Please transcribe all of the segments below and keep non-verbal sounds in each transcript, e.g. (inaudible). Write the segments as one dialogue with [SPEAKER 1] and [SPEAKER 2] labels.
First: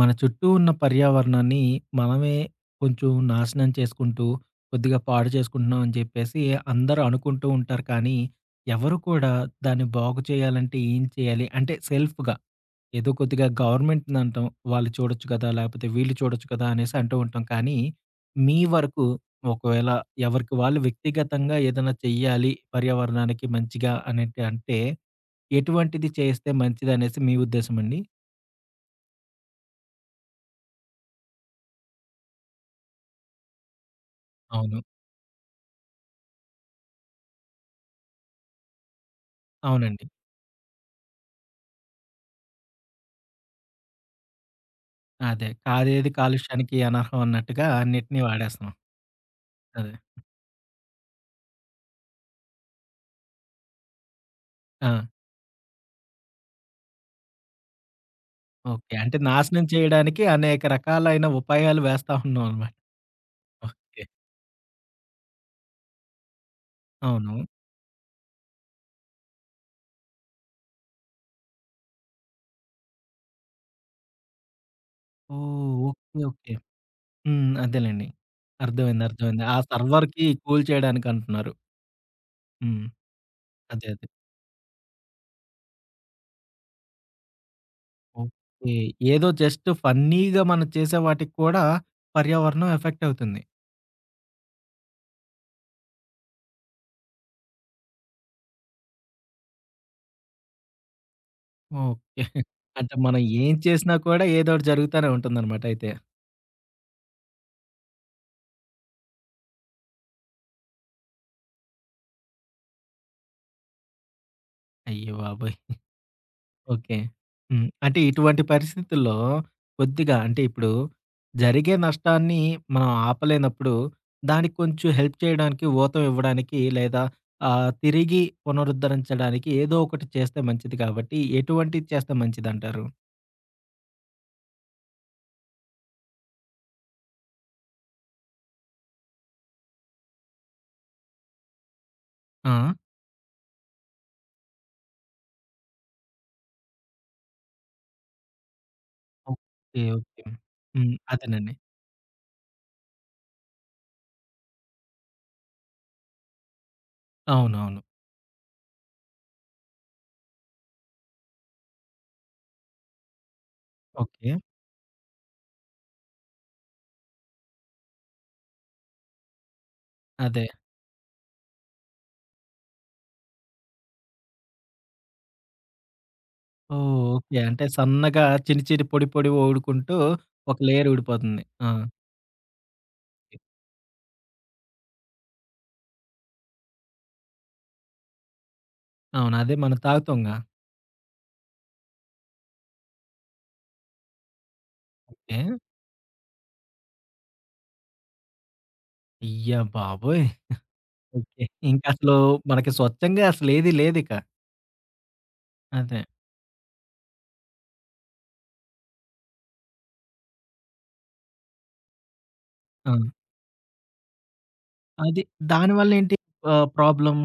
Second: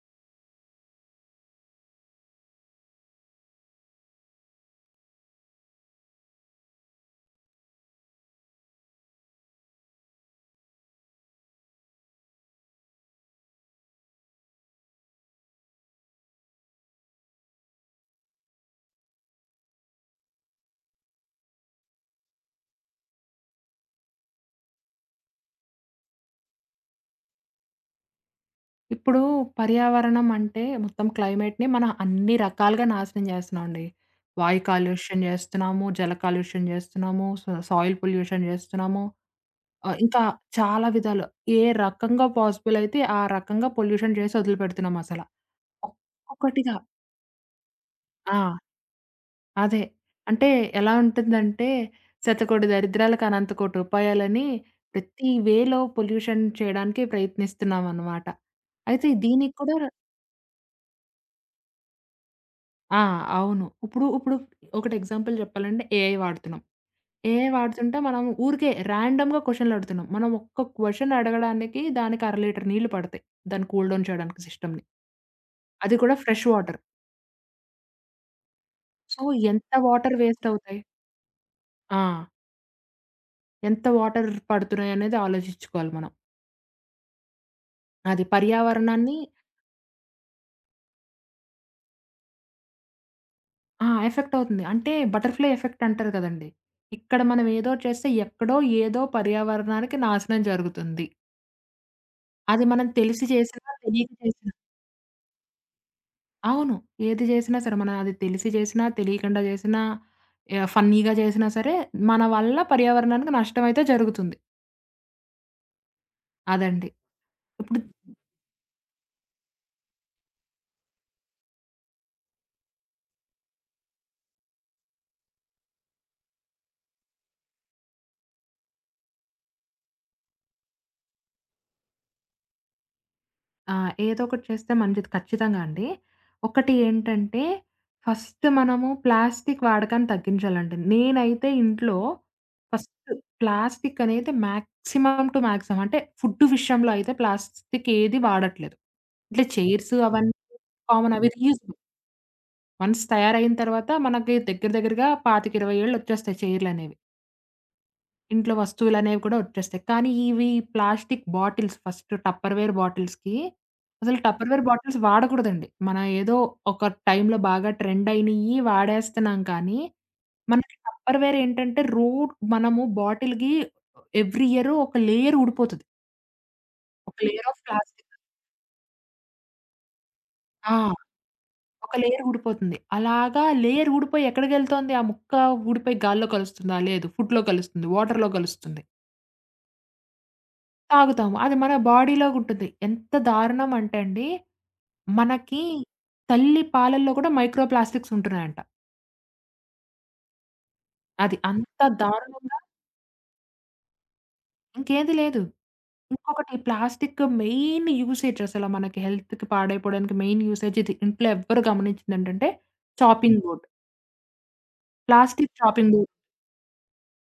[SPEAKER 1] మన చుట్టూ ఉన్న పర్యావరణాన్ని మనమే కొంచెం నాశనం చేసుకుంటూ, కొద్దిగా పాడు చేసుకుంటున్నాం అని చెప్పేసి, అందరూ అనుకుంటూ ఉంటారు. కానీ, ఎవరు కూడా దాన్ని బాగు చేయాలంటే ఏం చేయాలి? అంటే సెల్ఫ్‌గా. ఏదో కొద్దిగా గవర్నమెంట్‌ని అంటాం. వాళ్ళు చూడొచ్చు కదా! లేకపోతే వీళ్ళు చూడొచ్చు కదా! అనేసి అంటూ ఉంటాం. కానీ, మీ వరకు ఒకవేళ ఎవరికి వాళ్ళు వ్యక్తిగతంగా ఏదైనా చెయ్యాలి, పర్యావరణానికి మంచిగా అనేటి అంటే, ఎటువంటిది చేస్తే మంచిదనేసి మీ ఉద్దేశం అండి?
[SPEAKER 2] ఇప్పుడు పర్యావరణం అంటే మొత్తం క్లైమేట్‌నే మనం అన్ని రకాలుగా నాశనం జేస్తున్నామండి. వాయు
[SPEAKER 1] అవును.
[SPEAKER 2] కాలుష్యం జేస్తున్నాము, జల కాలుష్యం జేస్తున్నాము, సో, సా సాయిల్ పొల్యూషన్ జేస్తున్నాము, ఆహ్,
[SPEAKER 1] అవునండి.
[SPEAKER 2] ఇంకా చాలా విధాలా ఏ రకంగా పాజిబుల్ అయితే ఆ రకంగా పొల్యూషన్ చేసి, వదిలుపెడుతున్నాం అసలా.
[SPEAKER 1] అదే. కాదేది
[SPEAKER 2] ఒక్కొక్కటిగా
[SPEAKER 1] కాలుష్యానికి అనర్హం అన్నట్టుగా అన్నిటిని
[SPEAKER 2] ఆ!
[SPEAKER 1] వాడేస్తాం.
[SPEAKER 2] అదే.
[SPEAKER 1] అదే.
[SPEAKER 2] అంటే ఎలా ఉంటుందంటే, శతకోటి దరిద్రాలకు అనంత కోటి ఉపాయలని,
[SPEAKER 1] ఆ!
[SPEAKER 2] ప్రతి వేలో పొల్యూషన్ చేయడానికి ప్రయత్నిస్తున్నామనమాట.
[SPEAKER 1] ఓకె.
[SPEAKER 2] అయితే
[SPEAKER 1] అంటే
[SPEAKER 2] దీనికి
[SPEAKER 1] నాశనం
[SPEAKER 2] కూడా
[SPEAKER 1] చేయడానికి అనేక రకాలైన ఉపాయాలు వేస్తా ఉన్నామనమాట.
[SPEAKER 2] ఆ! అవును.
[SPEAKER 1] ఓకె.
[SPEAKER 2] ఇప్పుడు ఇప్పుడు ఒకటి ఎగ్జాంపుల్ చెప్పాలంటే ఏఐ వాడుతున్నాం.
[SPEAKER 1] అవును.
[SPEAKER 2] ఏఐ వాడుతుంటే, మనం ఊరికే రాండమ్‌గా క్వొషన్లడుగుతున్నాం. మనం ఒక్క క్వొషన్ అడగడానికి దానికి అర లీటర్ నీళ్ళు పడతాయి. దాన్ని కూల్‌డౌన్ చేయడానికి సిస్టమ్‌ని.
[SPEAKER 1] ఓహ్!
[SPEAKER 2] అది కూడా
[SPEAKER 1] ఓకే.
[SPEAKER 2] Fresh
[SPEAKER 1] okay.
[SPEAKER 2] వాటర్.
[SPEAKER 1] హ్మ్. అదేలెండి. అర్థమైంది.
[SPEAKER 2] సో,
[SPEAKER 1] అర్థమైంది. ఆ
[SPEAKER 2] ఎంత వాటర్
[SPEAKER 1] సర్వర్‌కి
[SPEAKER 2] వేస్ట్
[SPEAKER 1] కూల్
[SPEAKER 2] అవుతాయి?
[SPEAKER 1] చేయడానికి అంటున్నారు.
[SPEAKER 2] ఆ!
[SPEAKER 1] హ్మ్.
[SPEAKER 2] ఎంత
[SPEAKER 1] అదే. అదే.
[SPEAKER 2] వాటర్ పడుతున్నాయనేది ఆలోచించుకోవాలి మనం. అది
[SPEAKER 1] ఓకే.
[SPEAKER 2] పర్యావరణాన్ని
[SPEAKER 1] ఏదో జస్ట్ ఫన్నీగా మనం చేసే వాటికి కూడా పర్యావరణం ఎఫెక్ట్ అవుతుంది.
[SPEAKER 2] ఆ! ఎఫెక్ట్ అవుతుంది. అంటే బటర్‌ఫ్లై ఎఫెక్ట్ అంటారు కదండీ! ఇక్కడ మనం ఏదో చేస్తే, ఎక్కడో ఏదో పర్యావరణానికి నాశనం జరుగుతుంది.
[SPEAKER 1] ఓకే. (chuckles)
[SPEAKER 2] అది మనం
[SPEAKER 1] అంటే మనం
[SPEAKER 2] తెలిసి
[SPEAKER 1] ఏం
[SPEAKER 2] చేసిన,
[SPEAKER 1] చేసినా
[SPEAKER 2] తెలియక
[SPEAKER 1] కూడా
[SPEAKER 2] చేసిన.
[SPEAKER 1] ఏదోకటి జరుగుతానే ఉంటుందనమాట అయితే.
[SPEAKER 2] అవును. ఏది చేసినా సరే, మనం అది తెలిసి చేసినా, తెలియకుండా చేసినా, ఆహ్, ఫన్నీగా చేసినా సరే, మన వల్ల పర్యావరణానికి నష్టమైతే జరుగుతుంది.
[SPEAKER 1] అయ్య బాబోయ్! (giggles)
[SPEAKER 2] అదండి.
[SPEAKER 1] ఓకే. హ్మ్.
[SPEAKER 2] ఇప్పుడు
[SPEAKER 1] అంటే ఇటువంటి పరిస్థితుల్లో కొద్దిగా, అంటే ఇప్పుడు జరిగే నష్టాన్ని మనం ఆపలేనప్పుడు, దానికి కొంచెం హెల్ప్ చేయడానికి, ఊతమివ్వడానికి లేదా ఆహ్, తిరిగి పునరుద్ధరించడానికి, ఏదో ఒకటి చేస్తే మంచిది కాబట్టి, ఎటువంటివి చేస్తే మంచిదంటారు?
[SPEAKER 2] ఆ! ఏదో ఒకటి చేస్తే మంచిది ఖచ్చితంగా అండి. ఒకటి ఏంటంటే, ఫస్ట్ మనము ప్లాస్టిక్కు వాడకాన్ని తగ్గించాలండి. నేనైతే ఇంట్లో
[SPEAKER 1] ఆ!
[SPEAKER 2] ఫస్ట్ ప్లాస్టిక్కు అనేది మాక్సిమం టు మాక్సిమం అంటే ఫుడ్ విషయంలో అయితే ప్లాస్టిక్ ఏదీ వాడట్లేదు. ఇట్లా
[SPEAKER 1] ఓకే.
[SPEAKER 2] Chairs
[SPEAKER 1] okay.
[SPEAKER 2] అవన్నీ
[SPEAKER 1] హ్మ్.
[SPEAKER 2] కామన్. అవి
[SPEAKER 1] అదేనండి.
[SPEAKER 2] రీయూస్. వన్స్ తయారయిన తర్వాత మనకి దగ్గర దగ్గరగా 25, 20 ఏళ్లొచ్చేస్తాయి చైర్లనేవి.
[SPEAKER 1] అవునవును.
[SPEAKER 2] ఇంట్లో వస్తువులనేవి కూడా వచ్చేస్తాయి. కానీ ఇవి ప్లాస్టిక్ బాటిల్స్. ఫస్ట్ టప్పర్వేర్ బాటిల్స్‌కి అసలు
[SPEAKER 1] ఓకే.
[SPEAKER 2] Tupperware bottles వాడకూడదండి. మన ఏదో ఒక టైంలో బాగా ట్రెండ్ అయినయ్యి, వాడేస్తున్నాం. కానీ,
[SPEAKER 1] అదే.
[SPEAKER 2] మనకి టప్పర్వేర్ ఏంటంటే రూట్ మనము బాటిల్‌కి ఎవ్రీ ఇయరు ఒక లేయర్ ఊడిపోతది.
[SPEAKER 1] ఓహ్!
[SPEAKER 2] ఒక
[SPEAKER 1] ఓకే.
[SPEAKER 2] లేయర్ ఆఫ్
[SPEAKER 1] అంటే
[SPEAKER 2] ప్లాస్టిక్.
[SPEAKER 1] సన్నగా, చిన్న చిన్న పొడి పొడిగా ఊడుకుంటూ, ఒక
[SPEAKER 2] ఆ!
[SPEAKER 1] లేయర్ ఊడిపోతుంది. ఆ!
[SPEAKER 2] ఒక లేయర్ ఊడిపోతుంది. అలాగా లేయర్ ఊడిపోయి ఎక్కడికెళ్తోంది ఆ ముక్క? ఊడిపోయి గాల్లో కలుస్తుందా? లేదు. ఫుడ్‌లో కలుస్తుంది, వాటర్‌లో కలుస్తుంది.
[SPEAKER 1] అవును. అదే మనం తాగుతాంగా.
[SPEAKER 2] తాగుతాము. అది మన బాడీలో ఉంటది. ఎంత దారుణం అంటే అండి,
[SPEAKER 1] ఓకే.
[SPEAKER 2] మనకి తల్లి పాలల్లో కూడా మైక్రోప్లాస్టిక్స్ ఉంటున్నాయంట.
[SPEAKER 1] అయ్య బాబోయ్! (chuckles)
[SPEAKER 2] అది.
[SPEAKER 1] ఓకే.
[SPEAKER 2] అంత
[SPEAKER 1] ఇంకసలు
[SPEAKER 2] దారుణంగా
[SPEAKER 1] మనకి స్వచ్ఛంగా అసలు ఏది లేదిక.
[SPEAKER 2] ఇంకేది లేదు.
[SPEAKER 1] అదే.
[SPEAKER 2] ఇంకొకటి ప్లాస్టిక్ మెయిన్ యూసేజ్ అసలు మనకి హెల్త్‌కి పాడైపోవడానికి మెయిన్ యూసేజ్ ఇది. ఇంట్లో ఎవ్వరు గమనించేదేంటంటే,
[SPEAKER 1] ఆ!
[SPEAKER 2] Chopping board.
[SPEAKER 1] అది
[SPEAKER 2] ప్లాస్టిక్ చాపింగ్
[SPEAKER 1] దానివల్ల
[SPEAKER 2] బు
[SPEAKER 1] ఏంటి ఆహ్, ప్రాబ్లమ్?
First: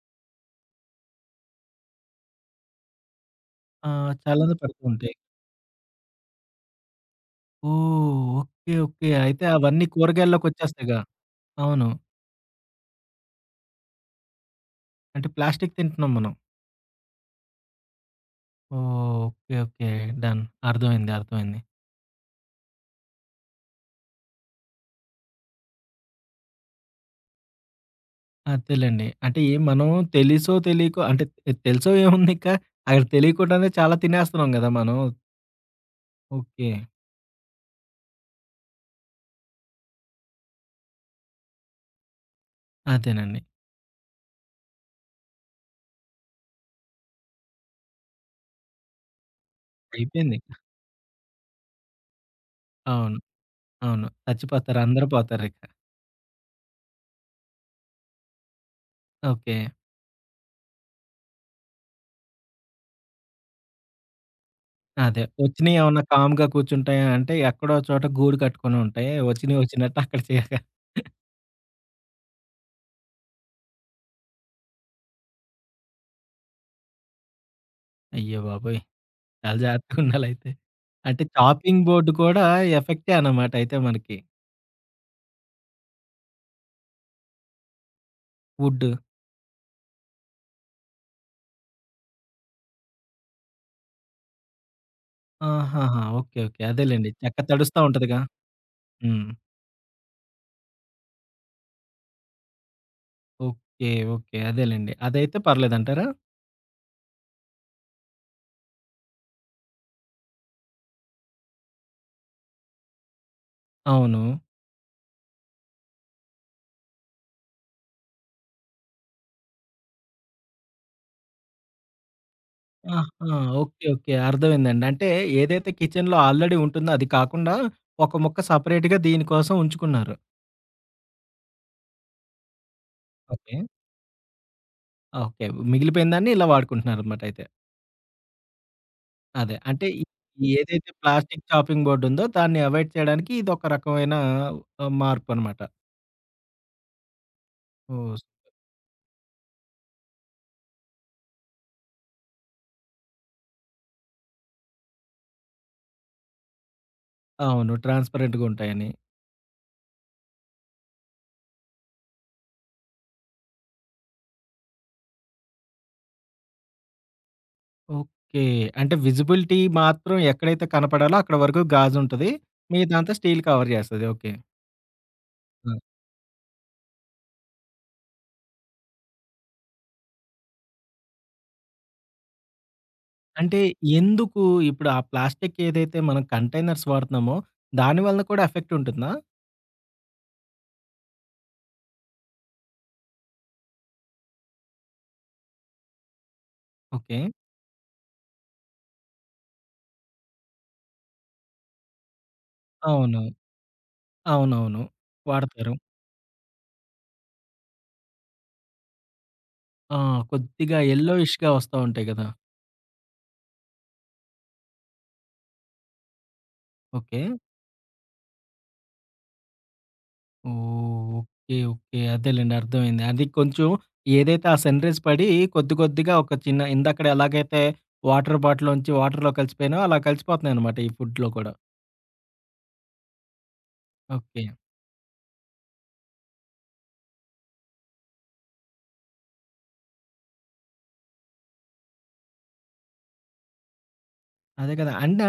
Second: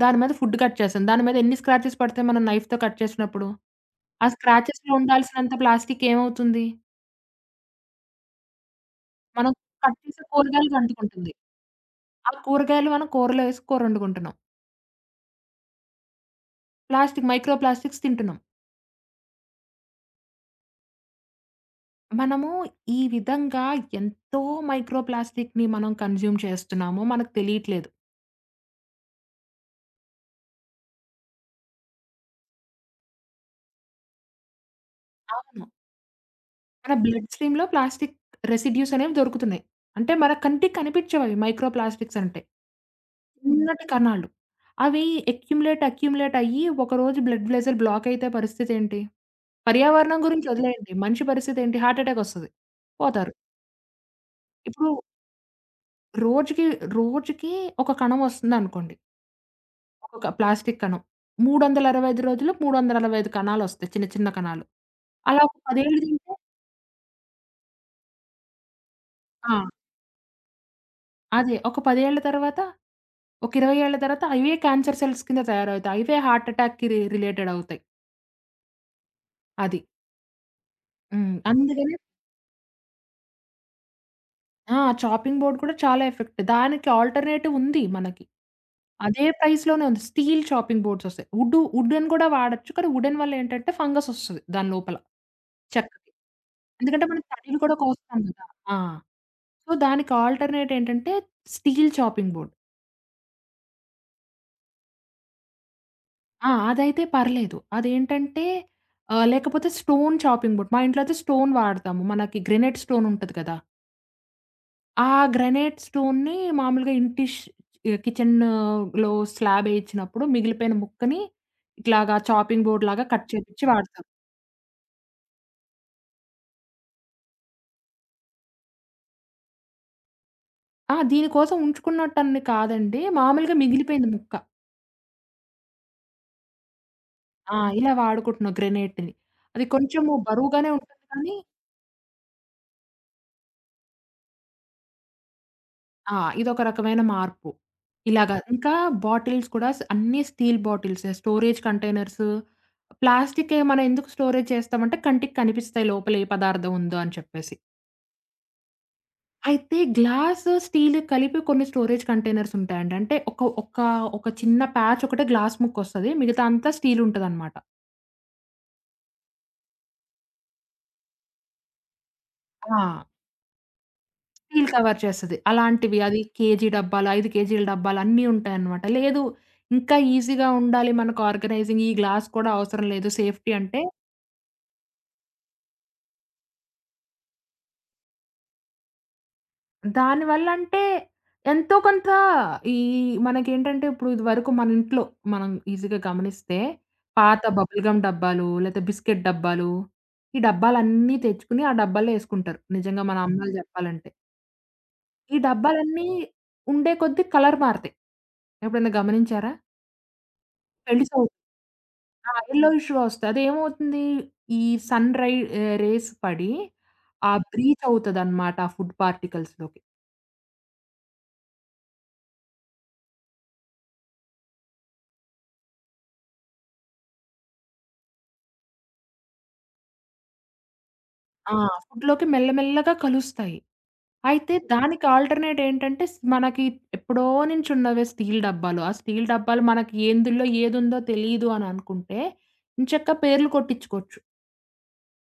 [SPEAKER 2] దాని మీద ఫుడ్ కట్ చేశాం. దాని మీద ఎన్ని స్క్రాచెస్ పడతాయి మనం నైఫ్‌తో కట్ చేసినప్పుడు?
[SPEAKER 1] ఆ!
[SPEAKER 2] ఆ
[SPEAKER 1] చాలానే
[SPEAKER 2] స్క్రాచెస్‌లో
[SPEAKER 1] పడుతూంటాయి.
[SPEAKER 2] ఉండాల్సినంత ప్లాస్టిక్కు ఏమవుతుంది?
[SPEAKER 1] ఓహ్! ఓకే. ఓకే. అయితే
[SPEAKER 2] మనం
[SPEAKER 1] అవన్నీ
[SPEAKER 2] కట్ చేసే కూరగాయలకు
[SPEAKER 1] కూరగాయల్లోకోచ్చేస్తాయిగా!
[SPEAKER 2] అంటుకుంటుంది.
[SPEAKER 1] అవును.
[SPEAKER 2] ఆ కూరగాయలు మనం కూరలో వేసి కూర వండుకుంటున్నాం.
[SPEAKER 1] అంటే ప్లాస్టిక్కు తింటున్నాం మనం.
[SPEAKER 2] ప్లాస్టిక్కు మైక్రోప్లాస్టిక్స్ తింటున్నాం.
[SPEAKER 1] ఓహ్! ఓకే. ఓకే. డన్. అర్థమైంది. అర్థమైంది.
[SPEAKER 2] మనము ఈ విధంగా ఎంతో మైక్రోప్లాస్టిక్‌ని మనం కన్స్యూమ్ చేస్తున్నామో మనకు తెలియట్లేదు.
[SPEAKER 1] అద్దెలెండి. అంటే మనం తెలిసో, తెలీకో అంటే తె తెలిసో (chuckles) ఏముంది ఇకా? అక్కడ తెలియకువడానే చాలా తినేస్తున్నాం గదా మనం.
[SPEAKER 2] అవును.
[SPEAKER 1] ఓకే.
[SPEAKER 2] మన బ్లడ్ స్ట్రీమ్‌లో ప్లాస్టిక్కు రెసిడ్యూస్ అనేవి దొరుకుతున్నాయి. అంటే మన కంటికి కనిపించవు అవి మైక్రోప్లాస్టిక్స్ అంటే.
[SPEAKER 1] అదేనండి.
[SPEAKER 2] ఉన్నట్టి కణాలు, అవి అక్యుములేట్, అక్యుములేట్ అయ్యి, ఒక రోజు బ్లడ్ వెసెల్ బ్లాక్ అయితే పరిస్థితి ఏంటి? పర్యావరణం
[SPEAKER 1] అయిపోయింది.
[SPEAKER 2] గురించి
[SPEAKER 1] (chuckles)
[SPEAKER 2] వదిలేయండి. మనిషి పరిస్థితి ఏంటి? హార్ట్ అటాక్ వస్తది.
[SPEAKER 1] అవును.
[SPEAKER 2] పోతారు.
[SPEAKER 1] అవును. చచ్చిపోతారు.
[SPEAKER 2] ఇప్పుడు
[SPEAKER 1] అందరూ పోతారు ఇక.
[SPEAKER 2] రోజుకి రోజుకి ఒక కణం వస్తుందనుకోండి.
[SPEAKER 1] ఓకే.
[SPEAKER 2] ఒక్కొక్క ప్లాస్టిక్కు కనం. 365 రోజులు 365 కణాలొస్తాయి చిన్న చిన్న కణాలు.
[SPEAKER 1] అదే.
[SPEAKER 2] అలా ఒక 10ఏళ్లు
[SPEAKER 1] వచ్చినయేమన్నా
[SPEAKER 2] తింటే
[SPEAKER 1] కామ్‌గా కూర్చుంటాయంటే, ఎక్కడో చోట గూడు కట్టుకొని ఉంటాయి. వచ్చినయ
[SPEAKER 2] ఆ!
[SPEAKER 1] వచ్చినట్టు అక్కడ చేరతాయి.
[SPEAKER 2] అదే. ఒక 10ఏళ్ల తర్వాత, ఒక 20 ఏళ్ల తర్వాత ఇవే క్యాన్సర్ సెల్స్ కింద తయారవుతాయి. ఇవే హార్ట్ అటాక్‌కి రి రిలేటెడ్‌గా అవుతాయి.
[SPEAKER 1] అయ్య బాబోయ్! చాలా
[SPEAKER 2] అది.
[SPEAKER 1] జాగ్రత్తగా ఉండాలయితే. అంటే
[SPEAKER 2] హ్మ్.
[SPEAKER 1] చాపింగ్
[SPEAKER 2] అందుకనే
[SPEAKER 1] బోర్డ్ కూడా ఎఫెక్టే అనమాట అయితే మనకి.
[SPEAKER 2] ఆ! చాపింగ్ బోర్డ్ కూడా చాలా ఎఫెక్ట్ దానికి ఆల్టర్‌నేటివ్ ఉంది మనకి.
[SPEAKER 1] వుడ్.
[SPEAKER 2] అదే ప్రైజ్‌లోనే ఉంది. స్టీల్ చాపింగ్ బోర్డ్స్ వస్తాయి. వుడ్డు వుడెన్ కూడా వాడొచ్చు. కానీ వుడెన్ వల్ల ఏంటంటే, ఫంగస్ వస్తది దాని లోపల.
[SPEAKER 1] ఆహాహా!
[SPEAKER 2] చెక్కకి.
[SPEAKER 1] ఓకె. ఓకె.
[SPEAKER 2] ఎందుకంటే,
[SPEAKER 1] అదేలెండి.
[SPEAKER 2] మనం
[SPEAKER 1] చెక్క
[SPEAKER 2] తడులు కూడా
[SPEAKER 1] తడుస్తా ఉంటదిగా.
[SPEAKER 2] కోస్తాం కదా! ఆ!
[SPEAKER 1] హ్మ్.
[SPEAKER 2] సో, దానికి ఆల్టర్‌నేట్ ఏంటంటే, steel chopping board.
[SPEAKER 1] Okay. Okay. అదేలెండి. అదైతే పర్లేదంటారా?
[SPEAKER 2] ఆ! అదైతే పర్లేదు. అదేంటంటే ఆహ్, లేకపోతే స్టోన్ చాపింగ్ బోర్డ్, మా ఇంట్లో అయితే, స్టోన్ వాడతాము. మనకి గ్రానైట్ స్టోన్ ఉంటది కదా!
[SPEAKER 1] అవును.
[SPEAKER 2] ఆ గ్రానైట్ స్టోన్‌ని మామూలుగా ఇంటిష్ ఆహ్, కిచెన్‌లో స్లాబ్ వేయించినప్పుడు మిగిలిపోయిన ముక్కని ఇట్లాగా చాపింగ్ బోర్డ్‌లాగా కట్
[SPEAKER 1] ఆహా!
[SPEAKER 2] చేయించి
[SPEAKER 1] ఓకే.
[SPEAKER 2] వాడతాము.
[SPEAKER 1] ఓకే. అర్థమైందండి. అంటే ఏదైతే కిచెన్‌లో ఆల్రెడీ ఉంటుందో, అది కాకుండా ఒక ముక్క సెపరేట్‌గా దీనికోసం ఉంచుకున్నారు.
[SPEAKER 2] ఆహ! దీనికోసం ఉంచుకున్నటన్ని కాదండి. మామూలుగా
[SPEAKER 1] ఓకే.
[SPEAKER 2] మిగిలిపోయింది ముక్క.
[SPEAKER 1] ఓకే. మిగిలిపోయినందాన్ని ఇలా వాడుకుంటున్నారన్నమాటయితే.
[SPEAKER 2] ఆ! ఇలా వాడుకుంటున్నాం గ్రానైట్‌ని
[SPEAKER 1] అదే.
[SPEAKER 2] అది
[SPEAKER 1] అంటే ఈ
[SPEAKER 2] కొంచెము
[SPEAKER 1] ఈ
[SPEAKER 2] బరువుగానే
[SPEAKER 1] ఏదైతే
[SPEAKER 2] ఉంటది కానీ
[SPEAKER 1] ప్లాస్టిక్కు చాపింగ్ బోర్డ్ ఉందో, దాన్ని అవాయిడ్ చేయడానికి ఇదొక రకమైన ఆహ్, మార్పు అన్నమాట.
[SPEAKER 2] ఆ! ఇదొక రకమైన మార్పు.
[SPEAKER 1] ఓస్
[SPEAKER 2] ఇలాగా. ఇంకా బాటిల్స్ కూడా స అన్ని స్టీల్ బాటిల్సే స్టోరేజ్ కంటైనర్సు, ప్లాస్టికే మనం ఎందుకు స్టోరేజ్ చేస్తామంటే, కంటికి కనిపిస్తాయి లోపలే పదార్థం ఉందో అని చెప్పేసి.
[SPEAKER 1] అవును. ట్రాన్స్‌పరెంట్‌గా ఉంటాయని.
[SPEAKER 2] అయితే గ్లాస్, స్టీల్ కలిపి కొన్ని స్టోరేజ్ కంటైనర్స్ ఉంటాయండి. అంటే ఒక ఒక ఒక చిన్న ప్యాచ్ ఒకటే గ్లాస్ ముక్కొస్తది. మిగతాదంతా స్టీల్ ఉంటదన్నమాట.
[SPEAKER 1] ఓకే. అంటే విజిబిలిటీ మాత్రం ఎక్కడైతే కనపడాలో అక్కడ వరకు గాజు ఉంటది.
[SPEAKER 2] ఆ!
[SPEAKER 1] మిగతాదంతా స్టీల్ కవర్ చేస్తది. ఓకే.
[SPEAKER 2] స్టీల్ కవర్ చేస్తది.
[SPEAKER 1] హ్మ్.
[SPEAKER 2] అలాంటివి, అది కేజీ డబ్బాలు, 5 కేజీల డబ్బాలు అన్నీ ఉంటాయన్నమాట. లేదు ఇంకా ఈజీగా ఉండాలి, మనకు ఆర్గనైజింగ్‌కి, ఈ గ్లాస్ కూడా అవసరం లేదు. సేఫ్టీ
[SPEAKER 1] అంటే
[SPEAKER 2] అంటే
[SPEAKER 1] ఎందుకు ఇప్పుడు ఆ ప్లాస్టిక్కు ఏదైతే మనం కంటైనర్స్ వాడుతున్నామో, దాని వలన కూడా ఎఫెక్ట్ ఉంటుందా?
[SPEAKER 2] దానివల్లంటే ఎంతో కొంత ఈ మనకేంటంటే ఇప్పుడు ఇదివరకు మన ఇంట్లో మనం ఈజీగా గమనిస్తే,
[SPEAKER 1] ఓకే.
[SPEAKER 2] పాత బబుల్ గమ్ డబ్బాలు, లేతే బిస్కెట్ డబ్బాలు, ఈ డబ్బాలన్నీ తెచ్చుకొని ఆ డబ్బాల్లో వేసుకుంటారు. నిజంగా మన
[SPEAKER 1] అవును.
[SPEAKER 2] అమ్మలు చెప్పాలంటే.
[SPEAKER 1] అవునవును.
[SPEAKER 2] ఈ
[SPEAKER 1] వాడతారు.
[SPEAKER 2] డబ్బాలన్నీ ఉండే కొద్దీ కలర్ మారతాయి. ఎప్పుడైనా గమనించారా?
[SPEAKER 1] ఆ! కొద్దిగా
[SPEAKER 2] కనీసం
[SPEAKER 1] ఎల్లోఇష్‌గా వస్తా ఉంటాయి గదా!
[SPEAKER 2] ఆ! ఎల్లో ఇష్‌గా వస్తాయి. అదేమవుతుంది? ఈ సన్ రై ఆహ్, రేస్ పడి ఆ
[SPEAKER 1] ఓకే.
[SPEAKER 2] బ్రీత్ అవుతదనమాట ఆ ఫుడ్ పార్టికల్స్‌లోకి.
[SPEAKER 1] ఓహ్! ఓకే. ఓకే. అదేలెండి. అర్థమైంది. అది కొంచెం ఏదైతే ఆ సన్ రేస్ పడి కొద్ది కొద్దిగా ఒక చిన్న ఇందాక ఎలాగైతే వాటర్ బాటిల్‌లోంచి వాటర్‌లోకి కలిసిపోయాయో, అలా కలిసిపోతున్నాయనమాట ఈ ఫుడ్‌లో కూడా.
[SPEAKER 2] ఆ! ఫుడ్‌లోకి మెల్ల మెల్లగా కలుస్తాయి.
[SPEAKER 1] ఓకే.
[SPEAKER 2] అయితే దానికి ఆల్టర్‌నేట్ ఏంటంటే, స్ మనకి ఎప్పుడో నుంచి ఉన్నవే స్టీల్ డబ్బాలు. ఆ స్టీల్ డబ్బాలు మనకి ఏందుల్లో ఏదుందో, తెలీదు అని అనుకుంటే ఏంచక్కా పేర్లు కొట్టించుకోవచ్చు.
[SPEAKER 1] అదే కదా! అయినా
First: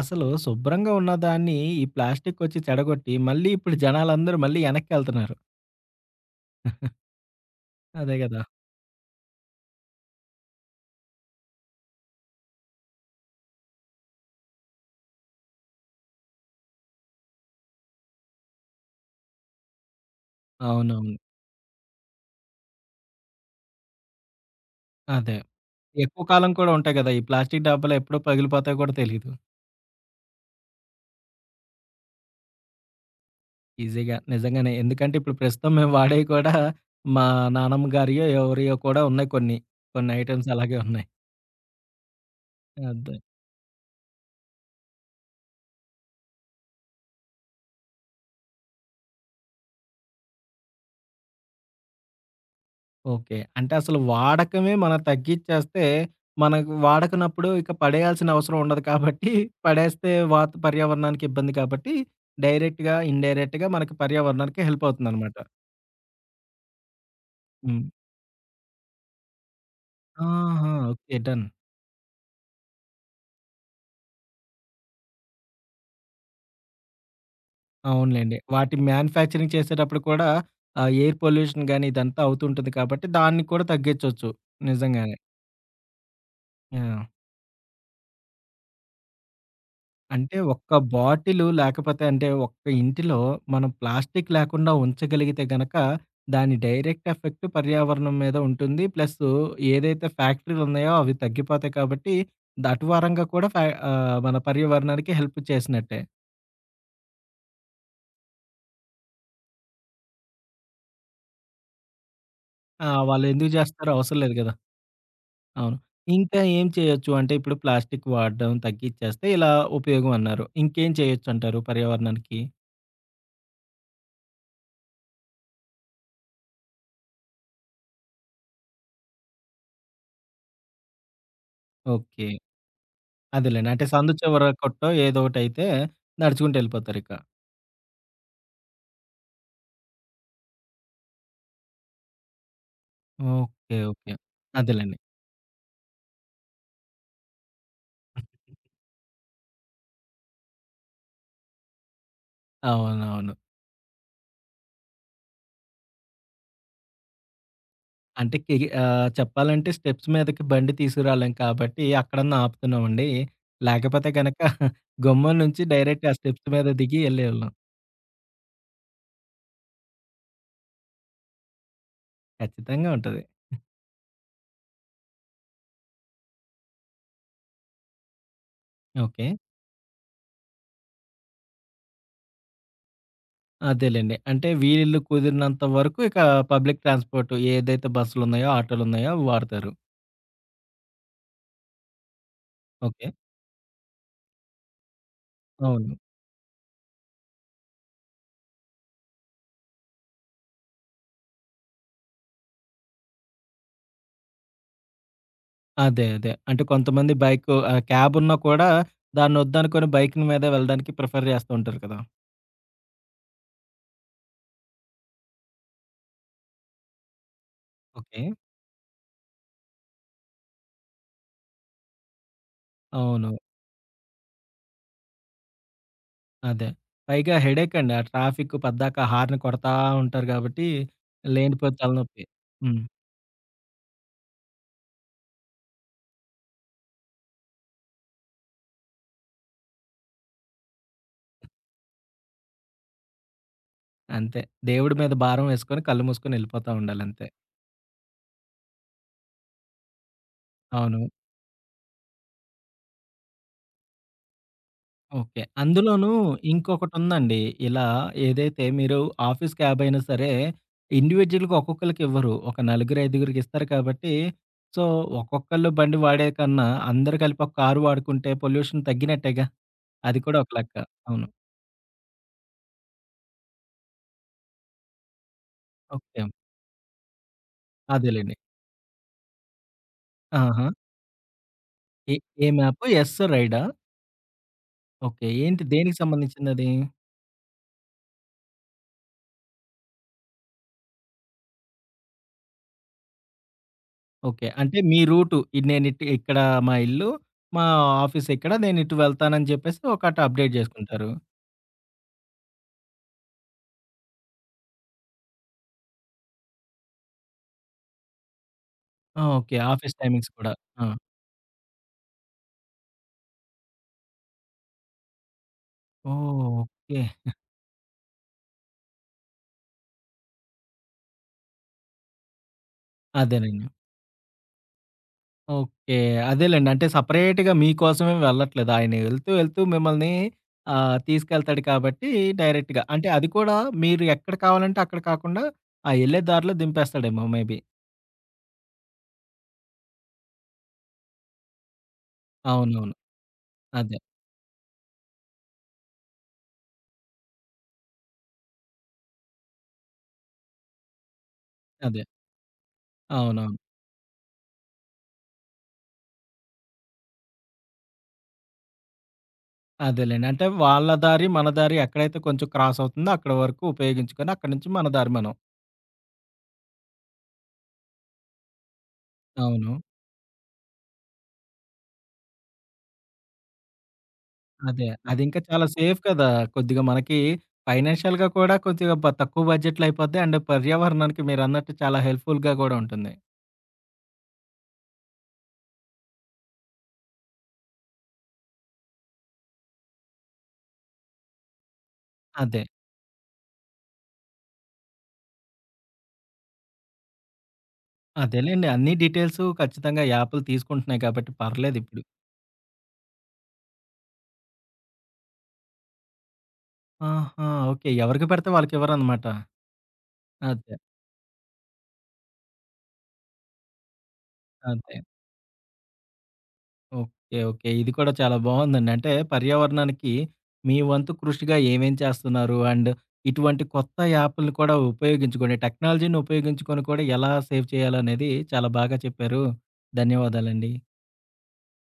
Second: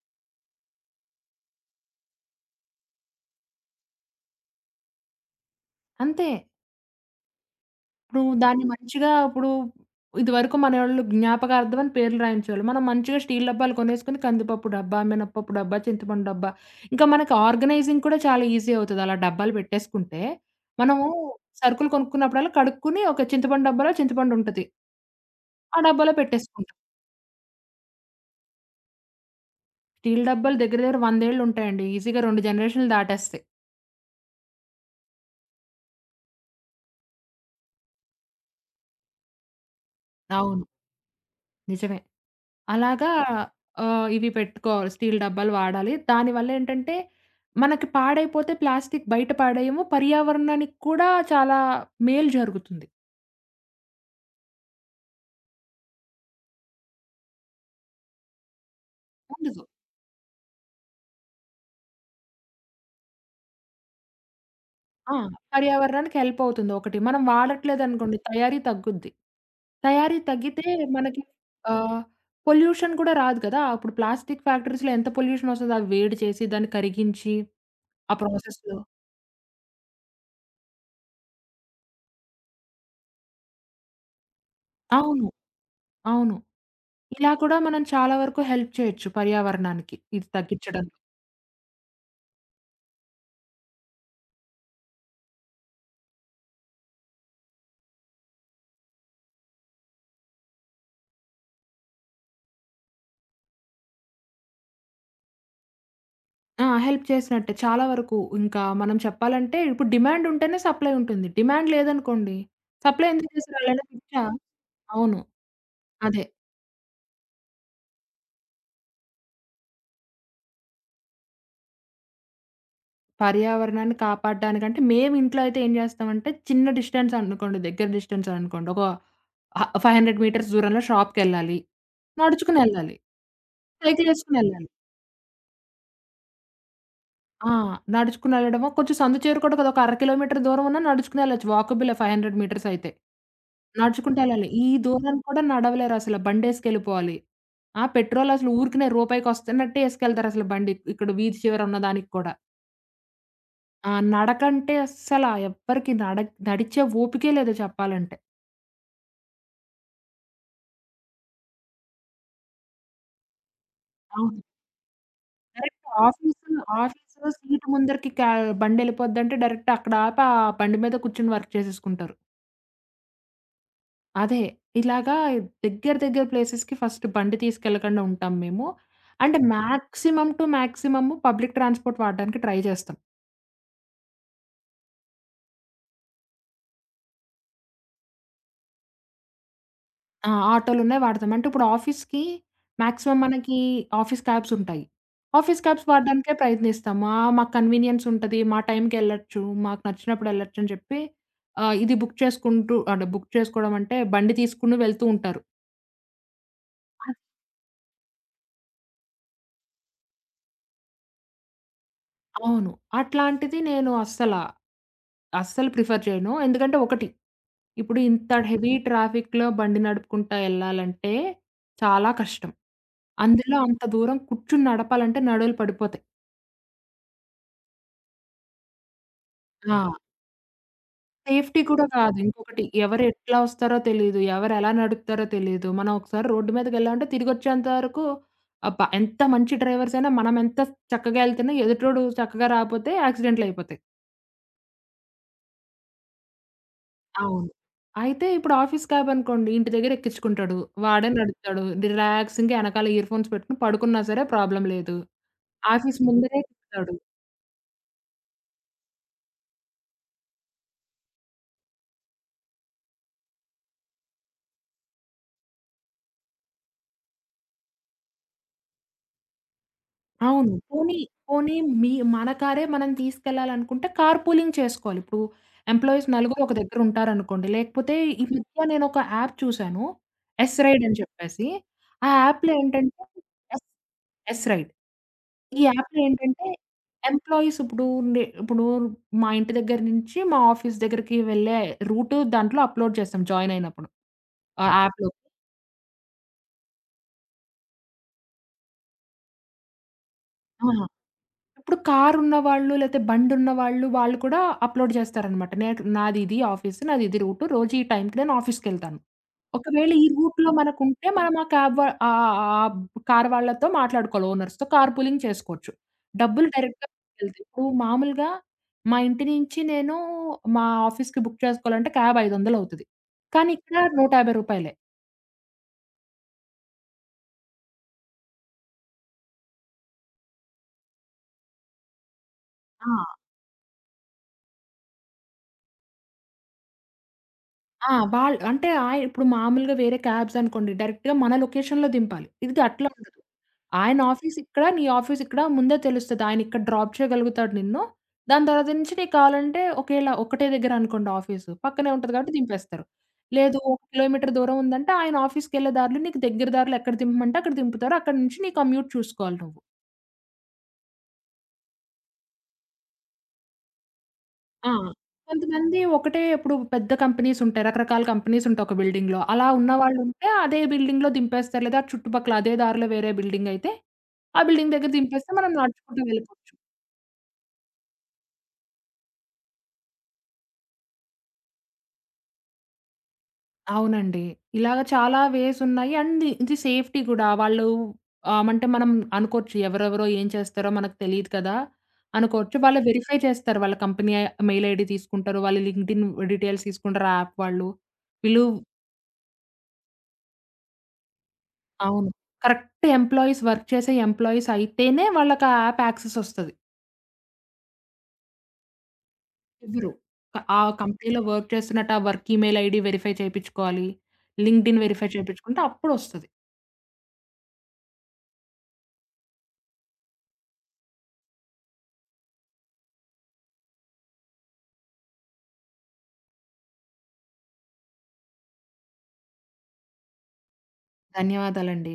[SPEAKER 1] అసలు శుభ్రంగా ఉన్నదాన్ని, ఈ ప్లాస్టికోచ్చి చెడగొట్టి, మళ్ళీ ఇప్పుడు జనాలందరూ మళ్ళీ ఎనక్కెళ్తున్నారు.
[SPEAKER 2] అంతే.
[SPEAKER 1] (giggles) అదే
[SPEAKER 2] ఇప్పుడు
[SPEAKER 1] గదా!
[SPEAKER 2] దాన్ని మంచిగా, ఇప్పుడు ఇదివరకు మనోళ్ళు జ్ఞాపకార్థమని పేర్లు రాయించేవాళ్ళు. మనం మంచిగా స్టీల్ డబ్బాలు కొనేసుకొని కందిపప్పు డబ్బా, మినపప్పు డబ్బా, చింతపండు డబ్బా, ఇంకా మనకి ఆర్గనైజింగ్ కూడా చాలా ఈజీ అవుతది. అలా డబ్బాలు పెట్టేసుకుంటే. మనము
[SPEAKER 1] అవునవును.
[SPEAKER 2] సరుకులు కొనుక్కున్నప్పుడల్లా కడుక్కొని, ఒక చింతపండు డబ్బాలో చింతపండుంటది.
[SPEAKER 1] అదే.
[SPEAKER 2] ఆ డబ్బులో
[SPEAKER 1] ఎక్కువ కాలం కూడా
[SPEAKER 2] పెట్టేసుకుంటా
[SPEAKER 1] ఉంటాయి గదా! ఈ ప్లాస్టిక్కు డబ్బలు ఎప్పుడో పగిలిపోతాయో కూడా తెలీదు.
[SPEAKER 2] స్టీల్ డబ్బాలు దగ్గర దగ్గర వందేళ్ళుంటాయండి. ఈజీగా 2 జనరేషన్లు దాటేస్తాయి.
[SPEAKER 1] ఈజీగా, నిజంగానే, ఎందుకంటే ఇప్పుడు ప్రస్తుతం మేము వాడేవి (chuckles) కూడా మా నానమ్మగారియో, ఎవరియోవి కూడా ఉన్నాయి కొన్ని. కొన్ని ఐటెమ్స్
[SPEAKER 2] అవును.
[SPEAKER 1] అలాగే ఉన్నాయి.
[SPEAKER 2] నిజమే. అలాగా
[SPEAKER 1] అదే.
[SPEAKER 2] ఆహ్, ఇవి పెట్టుకోవాలి. స్టీల్ డబ్బాలు వాడాలి. దానివల్లేంటంటే, మనకి పాడైపోతే ప్లాస్టిక్కు బయట పడేయము. పర్యావరణానికి కూడా చాలా మేలు జరుగుతుంది.
[SPEAKER 1] ఓకే. అంటే అసలు వాడకమే మనం తగ్గించేస్తే, మనం వాడకనప్పుడు ఇక పడేయాల్సిన అవసరం ఉండదు కాబట్టి,
[SPEAKER 2] ఉండదు.
[SPEAKER 1] పడేస్తే వాత్ పర్యావరణానికిబ్బంది కాబట్టి, డైరెక్ట్‌గా, ఇన్‌డైరెక్ట్‌గా మన పర్యావరణానికి హెల్ప్
[SPEAKER 2] ఆ!
[SPEAKER 1] అవుతుందనమాట.
[SPEAKER 2] పర్యావరణానికి హెల్ప్ అవుతుంది ఒకటి. మనం
[SPEAKER 1] హ్మ్.
[SPEAKER 2] వాడట్లేదనుకోండి, తయారీ తగ్గుద్ది. తయారీ తగ్గితే
[SPEAKER 1] ఆహా! ఓకే.
[SPEAKER 2] మనకి
[SPEAKER 1] డన్.
[SPEAKER 2] ఆహ్, పొల్యూషన్ కూడా రాదు కదా! అప్పుడు ప్లాస్టిక్కు ఫ్యాక్టరీస్‌లో ఎంత పొల్యూషన్ వస్తదో. అవి వేడి చేసి దాన్ని కరిగించి, ఆ
[SPEAKER 1] అవునులెండి.
[SPEAKER 2] ప్రాసెసు.
[SPEAKER 1] వాటి మ్యాన్యుఫ్యాక్చరింగ్ చేసేటప్పుడు కూడా ఆహ్, ఎయిర్ పొల్యూషన్ గానీ, ఇదంతా అవుతుంటుంది కాబట్టి, దాన్ని కూడా తగ్గించొచ్చు. నిజంగానే.
[SPEAKER 2] అవును. అవును.
[SPEAKER 1] యాహ్!
[SPEAKER 2] ఇలా కూడా మనం చాలా వరకు హెల్ప్ చేయొచ్చు పర్యావరణానికి, ఇది
[SPEAKER 1] అంటే ఒక్క
[SPEAKER 2] తగ్గించడంలో.
[SPEAKER 1] బాటిలు లేకపోతే, అంటే ఒక్క ఇంటిలో మనం ప్లాస్టిక్కు లేకుండా ఉంచగలిగితే గనక, దాని డైరెక్ట్ ఎఫెక్ట్ పర్యావరణం మీద ఉంటుంది. ప్లసు ఏదైతే ఫ్యాక్టరీలున్నాయో అవి తగ్గిపోతాయి కాబట్టి, దాటు వరంగా కూడా ఫా ఆహ్, మన పర్యావరణానికి హెల్ప్ చేసినట్టే.
[SPEAKER 2] ఆ! హెల్ప్ చేసినట్టే చాలా వరకు. ఇంకా మనం చెప్పాలంటే ఇప్పుడు డిమాండ్ ఉంటేనే సప్లై ఉంటుంది. డిమాండ్ లేదనుకోండి.
[SPEAKER 1] ఆ!
[SPEAKER 2] సప్లై
[SPEAKER 1] వాళ్ళు
[SPEAKER 2] ఎందుకు
[SPEAKER 1] ఎందుకు
[SPEAKER 2] చేస్తారు? వాళ్ళకేమైనా
[SPEAKER 1] జేస్తారు అవసరం
[SPEAKER 2] పిచ్చా?
[SPEAKER 1] లేదు గదా!
[SPEAKER 2] అవును.
[SPEAKER 1] అవును.
[SPEAKER 2] అదే.
[SPEAKER 1] ఇంకా ఏం చేయొచ్చు? అంటే ఇప్పుడు ప్లాస్టిక్ వాడడం తగ్గించేస్తే ఇలా ఉపయోగమన్నారు. ఇంకేం చేయొచ్చుంటారు పర్యావరణానికి?
[SPEAKER 2] పర్యావరణాన్ని కాపాడడానికంటే మేవింట్లో అయితే ఏం జేస్తామంటే చిన్న డిస్టెన్స్ అనుకోండి. దగ్గర డిస్టెన్స్ అనుకోండి. ఒక ఆహ్, 500 మీటర్స్ దూరంలో షాప్‌కెళ్ళాలి.
[SPEAKER 1] ఓకే.
[SPEAKER 2] నడుచుకొని ఎళ్ళాలి.
[SPEAKER 1] అదేలెండి. అంటే
[SPEAKER 2] సైకిల్
[SPEAKER 1] సందు
[SPEAKER 2] ఏసుకొని
[SPEAKER 1] చివర
[SPEAKER 2] ఎళ్ళాలి.
[SPEAKER 1] కొట్టో ఏదో ఒకటైతే నడుచుకుంటు ఎళ్ళిపోతారిక.
[SPEAKER 2] ఆ! నడుచుకొనెళ్ళడమో, కొంచెం సందు చేరుకోడానికి అదొక అర కిలోమీటర్ దూరమున్నా నడుచుకొని ఎళ్ళొచ్చు. వాకబుల్ 500 మీటర్స్ అయితే
[SPEAKER 1] ఓకే. ఓకే.
[SPEAKER 2] నడుచుకుంటూ ఎళ్ళాలి. ఈ
[SPEAKER 1] అదేలెండి.
[SPEAKER 2] దూరం కూడా నడవలేరసలు. బండేసుకెళ్ళిపోవాలి. ఆ! పెట్రోల్ అసలు ఊరికినే రూపాయికొస్తున్నట్టే ఏసుకెళ్తారు అసలు బండి. ఇక్కడ వీధి చివర ఉన్న దానికి కూడా.
[SPEAKER 1] అవునవును.
[SPEAKER 2] ఆ! నడకంటే అస్సలా ఎవ్వరిక నడ నడిచే ఓపికే లేదు చెప్పాలంటే.
[SPEAKER 1] అంటే కే ఆహ్, చెప్పాలంటే స్టెప్స్ మీదకి బండి తీసుకురాలేం కాబట్టి అక్కడన్నా ఆపుతున్నామండి. లేకపోతే గనక
[SPEAKER 2] అవును.
[SPEAKER 1] (chuckles) గుమ్మం నుంచి
[SPEAKER 2] డైరెక్ట్‌గా
[SPEAKER 1] డైరెక్ట్‌ ఆ స్టెప్స్
[SPEAKER 2] ఆఫీసు.
[SPEAKER 1] మీద దిగి
[SPEAKER 2] ఆఫీసులో
[SPEAKER 1] ఎళ్ళేవాళ్ళాం.
[SPEAKER 2] సీట్ ముందరికి కా బండెళ్ళిపోద్దంటే డైరెక్ట్‌ అక్కడ ఆపి ఆ బండి మీద కూర్చొని వర్క్ చేసేసుకుంటారు.
[SPEAKER 1] ఖచ్చితంగా ఉంటది.
[SPEAKER 2] అదే. ఇలాగా దగ్గర దగ్గర ప్లేసెస్‌కి ఫస్ట్ బండి తీసుకెళ్ళకుండా ఉంటాం మేము.
[SPEAKER 1] ఓకే.
[SPEAKER 2] అంటే maximum to maximum public transport వాడడానికి ట్రై జేస్తాం.
[SPEAKER 1] అదేలెండి. అంటే వీలు కుదిరినంత వరకు, ఇక పబ్లిక్ ట్రాన్స్‌పోర్ట్ ఏదైతే బస్సులున్నాయో, ఆటోలున్నాయో అవి వాడుతారు.
[SPEAKER 2] ఆ! ఆటోలున్నాయి, వాడతాం. అంటే ఇప్పుడు ఆఫీసుకి
[SPEAKER 1] ఓకే.
[SPEAKER 2] మాక్సిమం మనకి ఆఫీసు క్యాబ్స్ ఉంటాయి. ఆఫీసు క్యాబ్స్
[SPEAKER 1] అవును.
[SPEAKER 2] వాడడానికే ప్రయత్నిస్తాం. ఆ! మాకు కన్వీనియన్స్ ఉంటది, మా టైంకెళ్ళొచ్చు. మాకు నచ్చినప్పుడు ఎళ్ళొచ్చని చెప్పి, ఆహ్, ఇది బుక్ చేసుకుంటూ అంటే బుక్ చేసుకోవడమంటే బండి తీసుకొని వెళ్తూ ఉంటారు.
[SPEAKER 1] అదే అదే. అంటే కొంతమంది
[SPEAKER 2] అ
[SPEAKER 1] బైక్ ఆహ్, క్యాబ్ ఉన్నా కూడా దాన్ని వద్దనుకొని బైక్ మీదే వెళ్ళడానికి ప్రిఫర్ చేస్తూ ఉంటారు కదా!
[SPEAKER 2] అవును. అట్లాంటిది నేను అస్సలా అస్సలు ప్రిఫర్ చేయను. ఎందుకంటే ఒకటి. ఇప్పుడింత
[SPEAKER 1] ఓకే.
[SPEAKER 2] హెవీ ట్రాఫిక్‌లో బండి నడుపుకుంటా ఎళ్ళాలంటే చాలా కష్టం.
[SPEAKER 1] అవును.
[SPEAKER 2] అందులో అంత దూరం కూర్చొని నడపాలంటే నడుములు పడిపోతాయి.
[SPEAKER 1] అదే. పైగా హెడ్డేక్ అండి. ఆ ట్రాఫిక్ పద్దాక హారన్ కొడతా
[SPEAKER 2] ఆ!
[SPEAKER 1] ఉంటారు గాబట్టి,
[SPEAKER 2] సేఫ్టీ
[SPEAKER 1] లేనిపోని
[SPEAKER 2] కూడా కాదు.
[SPEAKER 1] తలనొప్పి.
[SPEAKER 2] ఇంకొకటి,
[SPEAKER 1] హ్మ్.
[SPEAKER 2] ఎవరు ఎట్లా ఒస్తారో తెలీదు. ఎవరెలా నడుపుతారో తెలీదు, మనం ఒకసారి రోడ్డు మీదకెళ్ళామంటే తిరిగొచ్చేంత వరకు ఆ ప ఎంత మంచి డ్రైవర్స్ అయినా మనమెంత చక్కగా ఎళ్తున్నా ఎదుటోడు చక్కగా రాకపోతే యాక్సిడెంట్లు అయిపోతాయి.
[SPEAKER 1] అంతే. దేవుడి మీద భారం వేసుకొని, కళ్ళు మూసుకొని ఎళ్ళిపోతా ఉండాలంతే.
[SPEAKER 2] అవును. అయితే ఇప్పుడు ఆఫీస్ క్యాబ్ అనుకోండి. ఇంటి దగ్గర ఎక్కించుకుంటాడు.
[SPEAKER 1] అవును.
[SPEAKER 2] వాడే నడుపుతాడు. రిలాక్సింగ్‌గా ఎనకాల ఇయర్‌ఫోన్స్ పెట్టుకొని పడుకున్నా సరే, ప్రాబ్లమ్ లేదు.
[SPEAKER 1] ఓకే.
[SPEAKER 2] ఆఫీసు
[SPEAKER 1] అందులోనూ
[SPEAKER 2] ముందరే దింపుతాడు.
[SPEAKER 1] ఇంకొకటుందండి. ఇలా ఏదైతే మీరు ఆఫీస్ క్యాబ్ అయినా సరే ఇండివిడ్యువల్‌గా ఒక్కొక్కళ్ళకి ఇవ్వరు. ఒక నలుగురు, ఐదుగురికి ఇస్తారు కాబట్టి, సో, ఒక్కొక్కళ్ళు బండి వాడేకన్నా, అందరూ కలిపి ఒక కారు వాడుకుంటే, పొల్యూషన్ తగ్గినట్టేగా. అది కూడా
[SPEAKER 2] అవును.
[SPEAKER 1] ఒక లెక్క.
[SPEAKER 2] పోనీ
[SPEAKER 1] అవును.
[SPEAKER 2] పోనీ మీ మన కారే మనం తీసుకెళ్లాలనుకుంటే, కార్ పూలింగ్ చేసుకోవాలి. ఇప్పుడు ఎంప్లాయిస్
[SPEAKER 1] ఓకే.
[SPEAKER 2] నలుగురు ఒక దగ్గర ఉంటారనుకోండి. లేకపోతే ఈ
[SPEAKER 1] అదేలెండి.
[SPEAKER 2] మధ్య నేనొక యాప్ చూశాను. ఎస్
[SPEAKER 1] ఆహా!
[SPEAKER 2] రైడ్ అని చెప్పేసి. ఆ
[SPEAKER 1] ఏ
[SPEAKER 2] యాప్‌లో
[SPEAKER 1] ఏం యాప్,
[SPEAKER 2] ఏంటంటే
[SPEAKER 1] ఎస్ రైడా?
[SPEAKER 2] S S ride.
[SPEAKER 1] ఓకే.
[SPEAKER 2] ఈ
[SPEAKER 1] ఏంటి? దేనికి
[SPEAKER 2] యాప్‌లో ఏంటంటే,
[SPEAKER 1] సంబంధించిందది?
[SPEAKER 2] ఎంప్లాయిస్ ఇప్పుడు నే ఇప్పుడు మా ఇంటి దగ్గర నుంచి మా ఆఫీస్ దగ్గరికి వెళ్లే రూట్ దాంట్లో అప్‌లోడ్ చేస్తాం జాయిన్ అయినప్పుడు,
[SPEAKER 1] ఓకే.
[SPEAKER 2] ఆ
[SPEAKER 1] అంటే మీ
[SPEAKER 2] యాప్‌లో.
[SPEAKER 1] రూటు. నేనిటు ఇక్కడ మా ఇల్లు, మా ఆఫీస్ ఇక్కడ, నేనిటు వెళ్తానుని చెప్పేసి ఒకటి అప్‌డేట్
[SPEAKER 2] ఆ!
[SPEAKER 1] జేసుకుంటారు.
[SPEAKER 2] ఇప్పుడు కారున్న వాళ్ళు లేతే బండి ఉన్న వాళ్ళు, వాళ్ళు కూడా అప్‌లోడ్ చేస్తారనమాట. నాకు నాదిది ఆఫీసు. నాదిది రూట్ రోజు ఈ టైంకి నేను ఆఫీస్‌కి వెళ్తాను.
[SPEAKER 1] ఆ! ఓకే.
[SPEAKER 2] ఒకవేళ
[SPEAKER 1] ఆఫీసు
[SPEAKER 2] ఈ
[SPEAKER 1] టైమింగ్స్
[SPEAKER 2] రూట్‌లో
[SPEAKER 1] కూడా. ఆ!
[SPEAKER 2] మనకుంటే మనం ఆ క్యాబ్ వ ఆహ్, ఆహ్, ఆహ్, ఆహ్, బ్ కారు వాళ్ళతో మాట్లాడుకోవాలి. ఓనర్స్‌తో కార్ పూలింగ్ చేసుకోవచ్చు. డబ్బులు
[SPEAKER 1] ఓహ్!
[SPEAKER 2] డైరెక్ట్‌గా
[SPEAKER 1] ఓకే.
[SPEAKER 2] మిగిలతాయి. ఇప్పుడు మామూలుగా, మా ఇంటి నుంచి నేను మా ఆఫీస్‌కి బుక్ చేసుకోవాలంటే క్యాబ్ ఐదొందలవుతది. కానీ
[SPEAKER 1] అదేనండి.
[SPEAKER 2] ఇక్కడ 150 రూపాయలే.
[SPEAKER 1] ఓకే. అదేలెండి. అంటే సెపరేట్‌గా మీకోసమేమీ వెళ్ళట్లేదు. ఆయన ఎళ్తూ వెళ్తూ మిమ్మల్ని ఆహ్, తీసుకెళ్తాడు కాబట్టి డైరెక్ట్‌గా అంటే
[SPEAKER 2] ఆ!
[SPEAKER 1] అది కూడా మీరు ఎక్కడ కావాలంటే అక్కడ కాకుండా ఆ ఎళ్ళే దారిలో దింపేస్తాడేమో మే బీ.
[SPEAKER 2] ఆ! వాళ్ళు అంటే, ఆహ్, ఇప్పుడు మామూలుగా వేరే క్యాబ్స్ అనుకోండి. డైరెక్ట్‌గా మన లొకేషన్‌లో దింపాలి. ఇది అట్లా
[SPEAKER 1] అవునవును.
[SPEAKER 2] ఉండదు.
[SPEAKER 1] అదే.
[SPEAKER 2] ఆయన ఆఫీసు ఇక్కడ, నీ ఆఫీసు ఇక్కడ ముందే తెలుస్తది. ఆయన ఇక్కడ డ్రాప్ చేయగలుగుతాడు నిన్ను. దాని తర్వాత నుంచి నీకు కావాలంటే ఒకవేళ ఒకటే దగ్గరనుకోండి, ఆఫీసు పక్కనే
[SPEAKER 1] అదే.
[SPEAKER 2] ఉంటది కాబట్టి దింపేస్తారు.
[SPEAKER 1] అవునవును.
[SPEAKER 2] లేదు, ఒక కిలోమీటర్ దూరం ఉందంటే ఆయన ఆఫీసుకెళ్ళే దారులో నీకు దగ్గర దారులు ఎక్కడ దింపమంటే అక్కడ దింపుతారు. అక్కడి నుంచి నీకు కమ్యూట్ చూసుకోవాలి నువ్వు.
[SPEAKER 1] అదేలెండి. అంటే వాళ్ళ దారి, మన దారి ఎక్కడైతే కొంచెం క్రాస్ అవుతుందో అక్కడ వరకు ఉపయోగించుకొని, అక్కడి నుంచి
[SPEAKER 2] ఆ!
[SPEAKER 1] మన దారి మనం.
[SPEAKER 2] కొంతమంది ఒకటే, ఇప్పుడు పెద్ద కంపెనీస్ ఉంటాయి. రకరకాల కంపెనీస్ ఉంటాయి ఒక బిల్డింగ్‌లో అలా ఉన్న
[SPEAKER 1] అవును.
[SPEAKER 2] వాళ్ళు ఉంటే అదే బిల్డింగ్‌లో దింపేస్తారు. లేదా చుట్టుపక్కల అదే దారిలో వేరే బిల్డింగ్ అయితే ఆ బిల్డింగ్
[SPEAKER 1] అదే.
[SPEAKER 2] దగ్గర
[SPEAKER 1] అది
[SPEAKER 2] దింపేస్తే
[SPEAKER 1] ఇంకా
[SPEAKER 2] మనం
[SPEAKER 1] చాలా సేఫ్
[SPEAKER 2] నడుచుకుంటూ
[SPEAKER 1] కదా!
[SPEAKER 2] వెళ్ళిపోవచ్చు.
[SPEAKER 1] కొద్దిగా మనకి ఫైనాన్షియల్‌గా కూడా కొద్దిగా బ తక్కువ బడ్జెట్ అయిపోద్ది. అండ్ పర్యావరణానికి మీరన్నట్టు చాలా హెల్ప్‌ఫుల్‌గా కూడా ఉంటుంది.
[SPEAKER 2] అవునండి. ఇలాగ చాలా వేస్ ఉన్నాయి. అండ్ ఇది సేఫ్టీ కూడా. వాళ్ళు, ఆమంటే మనం అనుకోవచ్చు, ఎవరెవరో ఏం చేస్తారో మనకు తెలీదు కదా! అనుకోవచ్చు.
[SPEAKER 1] అదే.
[SPEAKER 2] వాళ్ళు వెరిఫై చేస్తారు. వాళ్ళ కంపెనీ మెయిల్ ఐడీ తీసుకుంటారు. వాళ్ళ లింక్డ్‌ఇన్ డీటెయిల్స్ తీసుకుంటారు యాప్ వాళ్ళు. పిలువ్
[SPEAKER 1] అదేలెండి. అన్ని డీటెయిల్స్ ఖచ్చితంగా యాప్లు తీసుకుంటున్నాయి గాబట్టి పర్లేదిప్పుడు.
[SPEAKER 2] అవును. కరెక్ట్ ఎంప్లాయీస్ వర్క్ చేసే ఎంప్లాయీస్ అయితేనే వాళ్ళకి ఆ యాప్ యాక్సెస్ ఒస్తది.
[SPEAKER 1] ఆహా! ఓకే. ఎవరికి పెడితే వాళ్ళకివ్వరనమాట.
[SPEAKER 2] ఇవ్వరు. ఆ
[SPEAKER 1] అదే.
[SPEAKER 2] కంపెనీలో వర్క్ చేస్తున్నట్టు ఆ వర్క్ ఈమెయిల్ ఐడీ వెరిఫై చేపిచ్చుకోవాలి. లింక్డ్‌ఇన్
[SPEAKER 1] అంతే.
[SPEAKER 2] వెరిఫై చేపిచ్చుకుంటే అప్పుడొస్తది.
[SPEAKER 1] ఓకే. ఓకే. ఇది కూడా చాలా బావుందండి. అంటే పర్యావరణానికి మీ వంతు కృషిగా ఏమేం చేస్తున్నారు? అండ్ ఇటువంటి కొత్త యాపుల్ని కూడా ఉపయోగించుకొని, టెక్నాలజీని ఉపయోగించుకొని కూడా ఎలా సేవ్ చేయాలనేది చాలా బాగా చెప్పారు. ధన్యవాదాలండి.
[SPEAKER 2] ధన్యవాదాలండి.